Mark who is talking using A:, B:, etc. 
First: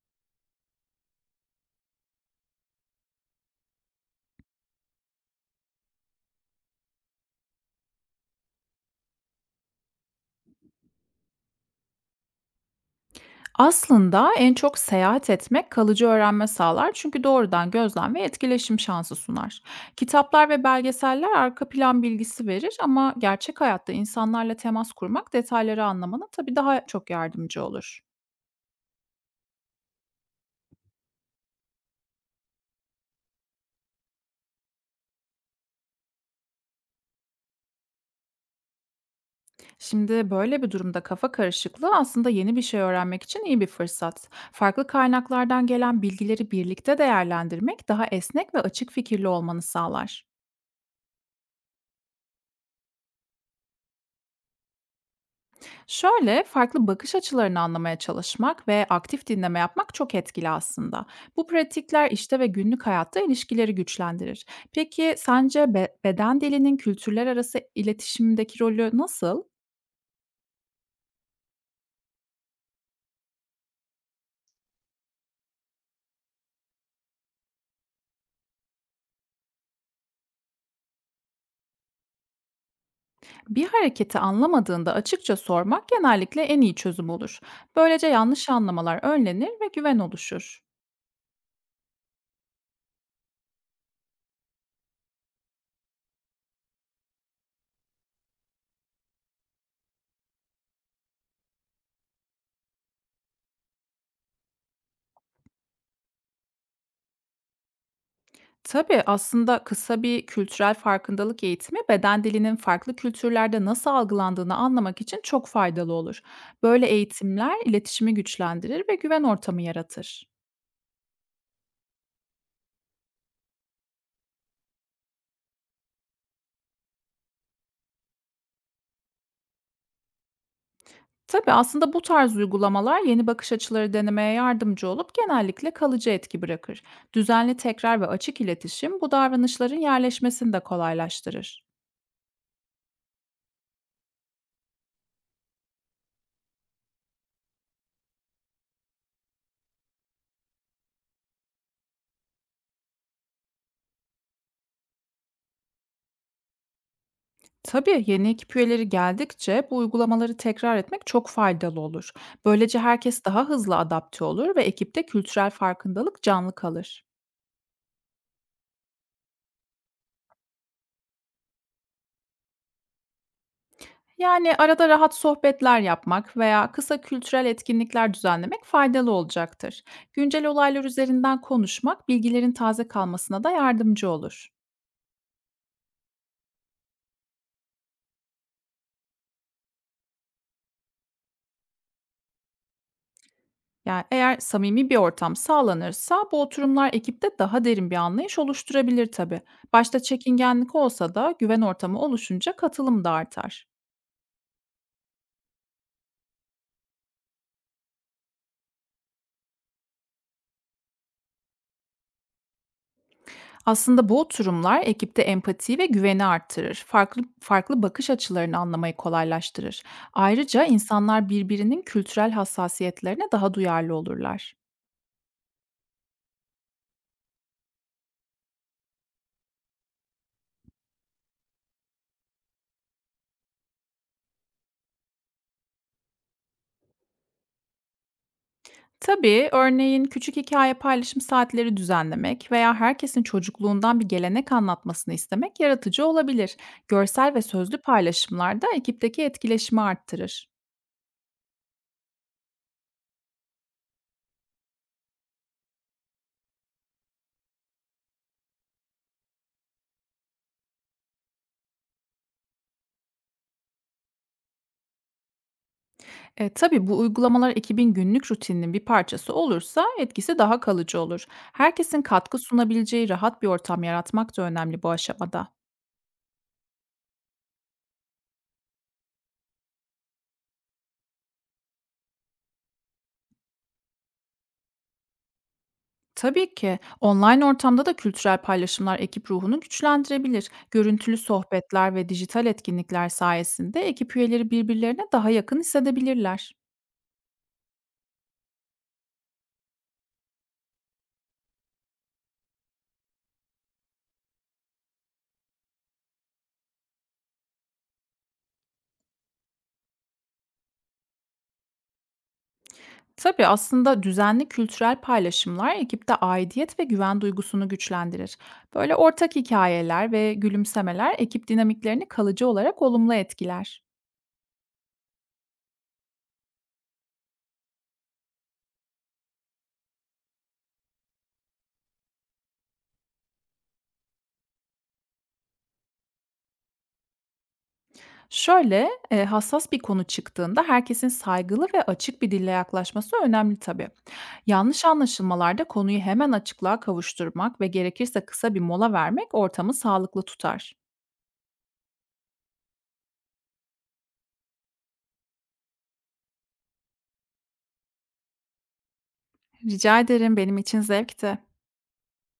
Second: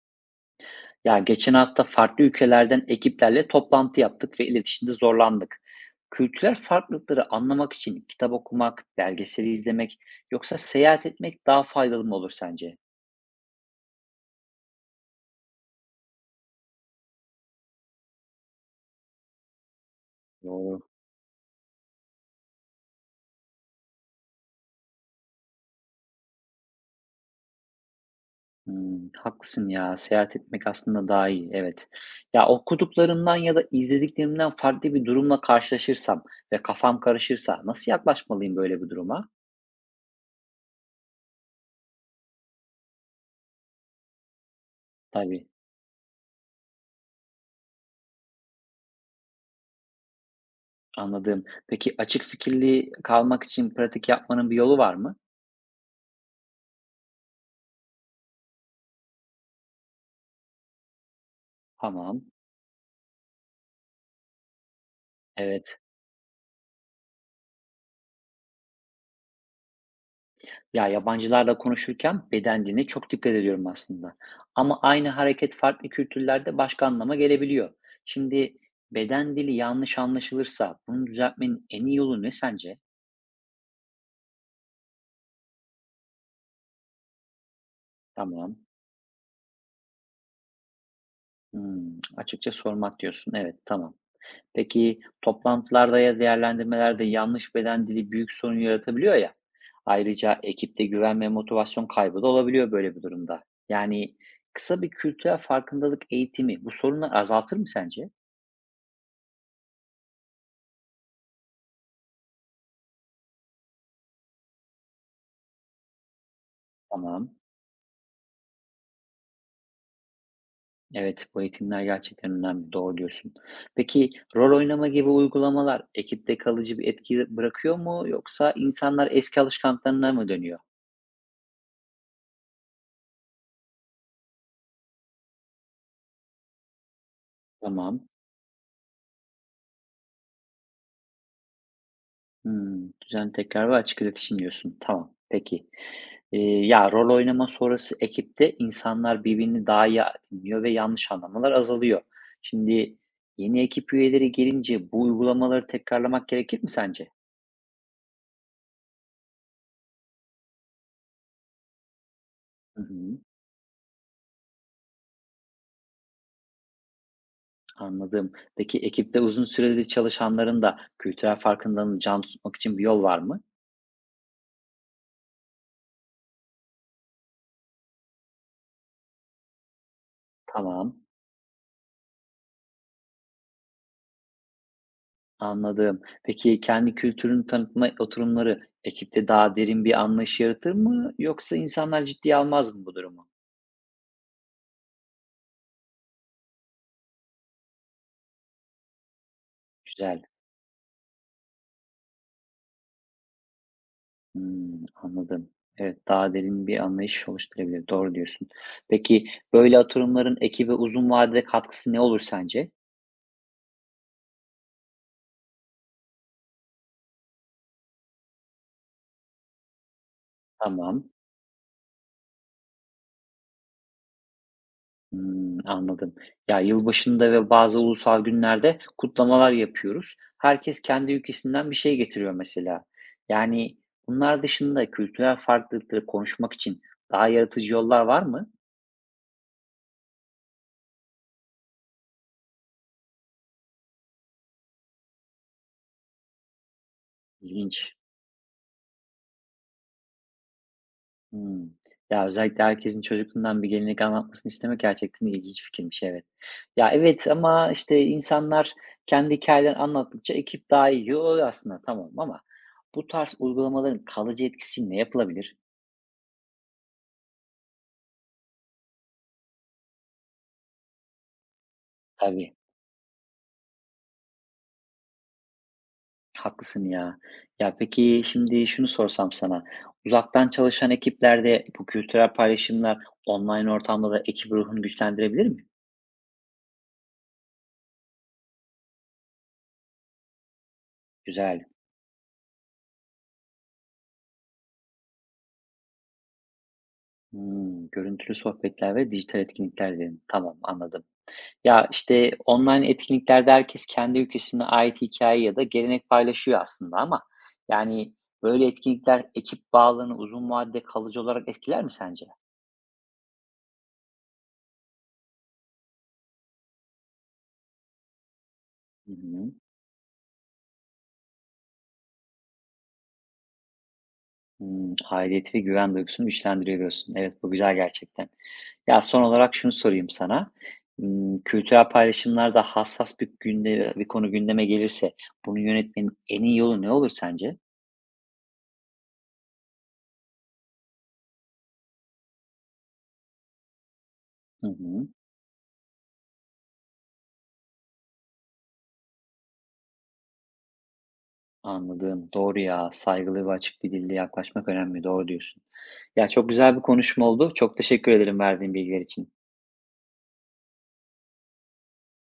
A: Ya geçen hafta farklı ülkelerden ekiplerle toplantı yaptık ve iletişimde zorlandık. Kültürel farklılıkları anlamak için kitap okumak, belgeseli izlemek yoksa seyahat etmek daha faydalı mı olur sence?
B: Aslında en çok seyahat etmek kalıcı öğrenme sağlar çünkü doğrudan gözlem ve etkileşim şansı sunar. Kitaplar ve
A: Doğru.
B: belgeseller arka plan bilgisi verir, ama gerçek hayatta insanlarla temas kurmak detayları anlamana tabii daha çok yardımcı olur.
A: Hmm, haklısın ya. Seyahat etmek aslında daha iyi. Evet. Ya okuduklarımdan ya da izlediklerimden farklı bir durumla karşılaşırsam ve kafam karışırsa nasıl yaklaşmalıyım böyle bir duruma?
B: Şimdi böyle bir durumda kafa karışıklığı aslında yeni bir şey öğrenmek için iyi bir fırsat. Farklı
A: Tabii,
B: kaynaklardan gelen bilgileri birlikte değerlendirmek daha esnek ve açık fikirli olmanı sağlar.
A: anladım. Peki açık fikirli kalmak için pratik yapmanın bir yolu var mı?
B: Şöyle, farklı bakış açılarını anlamaya çalışmak ve aktif dinleme yapmak çok etkili aslında. Bu pratikler
A: Tamam.
B: işte ve günlük hayatta ilişkileri güçlendirir. Peki sence
A: Evet.
B: beden dilinin kültürler arası iletişimdeki rolü nasıl?
A: Ya yabancılarla konuşurken beden diline çok dikkat ediyorum aslında. Ama aynı hareket farklı kültürlerde başka anlama gelebiliyor. Şimdi beden dili yanlış anlaşılırsa bunu düzeltmenin en iyi yolu ne sence?
B: Bir hareketi anlamadığında açıkça sormak genellikle en iyi çözüm olur. Böylece yanlış
A: Tamam.
B: anlamalar önlenir ve güven oluşur.
A: Hmm, açıkça sormak diyorsun. Evet, tamam. Peki toplantılarda ya değerlendirmelerde yanlış beden dili büyük sorun yaratabiliyor ya. Ayrıca ekipte güven ve motivasyon kaybı da olabiliyor böyle bir durumda. Yani kısa bir kültürel farkındalık eğitimi bu sorunları azaltır mı sence?
B: Tabii, aslında kısa bir kültürel farkındalık eğitimi beden dilinin farklı kültürlerde nasıl algılandığını anlamak için çok faydalı olur. Böyle
A: Tamam.
B: eğitimler iletişimi güçlendirir ve güven ortamı yaratır.
A: Evet, bu eğitimler gerçekten önemli. Doğru diyorsun. Peki rol oynama gibi uygulamalar ekipte kalıcı bir etki bırakıyor mu yoksa insanlar eski alışkanlıklarına mı dönüyor?
B: Tabii, aslında bu tarz uygulamalar yeni bakış açıları denemeye yardımcı olup genellikle kalıcı etki bırakır. Düzenli tekrar ve
A: Tamam.
B: açık iletişim bu davranışların yerleşmesini de kolaylaştırır.
A: Hmm, düzenli tekrar ve açık iletişim diyorsun. Tamam. Peki. Ya rol oynama sonrası ekipte insanlar birbirini daha iyi dinliyor ve yanlış anlamalar azalıyor. Şimdi yeni ekip üyeleri gelince bu uygulamaları tekrarlamak gerekir mi sence?
B: Tabii, yeni ekip üyeleri geldikçe bu uygulamaları tekrar etmek çok faydalı olur. Böylece
A: Hı hı.
B: herkes daha hızlı adapte olur ve ekipte kültürel farkındalık canlı kalır.
A: Anladım. Peki ekipte uzun süredir çalışanların da kültürel farkındalığını can tutmak için bir yol var mı?
B: Yani arada rahat sohbetler yapmak veya kısa kültürel etkinlikler düzenlemek faydalı olacaktır. Güncel olaylar
A: Tamam,
B: üzerinden konuşmak bilgilerin taze kalmasına da yardımcı olur.
A: anladım. Peki kendi kültürünü tanıtma oturumları ekipte daha derin bir anlayış yaratır mı? Yoksa insanlar ciddiye almaz mı bu durumu?
B: Yani, eğer samimi bir ortam sağlanırsa bu oturumlar ekipte daha derin bir anlayış oluşturabilir tabii. Başta
A: Güzel.
B: çekingenlik olsa da güven ortamı oluşunca katılım da artar.
A: Hmm, anladım. Evet, daha derin bir anlayış oluşturabilir. Doğru diyorsun. Peki böyle oturumların ekibe uzun vadede katkısı ne olur sence?
B: Aslında bu oturumlar ekipte empati ve güveni arttırır. Farklı farklı bakış açılarını anlamayı kolaylaştırır. Ayrıca
A: Tamam.
B: insanlar birbirinin kültürel hassasiyetlerine daha duyarlı olurlar.
A: Hımm, anladım. Ya, yılbaşında ve bazı ulusal günlerde kutlamalar yapıyoruz. Herkes kendi ülkesinden bir şey getiriyor mesela. Yani bunlar dışında kültürel farklılıkları konuşmak için daha yaratıcı yollar var mı?
B: Tabii, örneğin küçük hikaye paylaşım saatleri düzenlemek veya herkesin çocukluğundan bir gelenek anlatmasını istemek yaratıcı olabilir. Görsel ve sözlü
A: İlginç.
B: paylaşımlar da ekipteki etkileşimi arttırır.
A: Hımm. Ya, özellikle herkesin çocukluğundan bir gelenek anlatmasını istemek gerçekten ilginç fikirmiş, evet. Ya, evet ama, işte, insanlar kendi hikayelerini anlattıkça ekip daha iyi oluyor aslında tamam ama bu tarz uygulamaların kalıcı etkisi için ne yapılabilir?
B: Tabii, bu uygulamalar ekibin günlük rutininin bir parçası olursa etkisi daha kalıcı olur. Herkesin katkı
A: Tabii.
B: sunabileceği rahat bir ortam yaratmak da önemli bu aşamada.
A: Haklısın ya. Ya, peki, şimdi şunu sorsam sana, uzaktan çalışan ekiplerde bu kültürel paylaşımlar online ortamda da ekip ruhunu güçlendirebilir mi?
B: Tabii ki. Online ortamda da kültürel paylaşımlar ekip ruhunu güçlendirebilir. Görüntülü
A: Güzel.
B: sohbetler ve dijital etkinlikler sayesinde ekip üyeleri birbirlerine daha yakın hissedebilirler.
A: Hımm, görüntülü sohbetler ve dijital etkinlikler dedin. Tamam, anladım. Ya, işte, online etkinliklerde herkes kendi ülkesine ait hikaye ya da gelenek paylaşıyor aslında ama, yani, böyle etkinlikler ekip bağlarını uzun vadede kalıcı olarak etkiler mi sence?
B: Tabii, aslında düzenli kültürel paylaşımlar ekipte aidiyet ve güven duygusunu güçlendirir. Böyle
A: Hı
B: ortak
A: hı.
B: hikayeler ve gülümsemeler ekip dinamiklerini kalıcı olarak olumlu etkiler.
A: Hımm, aidiyet ve güven duygusunu güçlendiriyor diyorsun. Evet, bu güzel gerçekten. Ya, son olarak şunu sorayım sana. Kültürel paylaşımlarda hassas bir günde bir konu gündeme gelirse bunu yönetmenin en iyi yolu ne olur sence?
B: Şöyle hassas bir konu çıktığında herkesin saygılı ve açık bir dille yaklaşması önemli tabii.
A: Hı
B: Yanlış
A: hı.
B: anlaşılmalarda konuyu hemen açıklığa kavuşturmak ve gerekirse kısa bir mola vermek ortamı sağlıklı tutar.
A: Anladım. Doğru ya. Saygılı ve açık bir dille yaklaşmak önemli. Doğru diyorsun. Ya, çok güzel bir konuşma oldu. Çok teşekkür ederim verdiğin bilgiler için.
B: Rica ederim, benim için zevkti.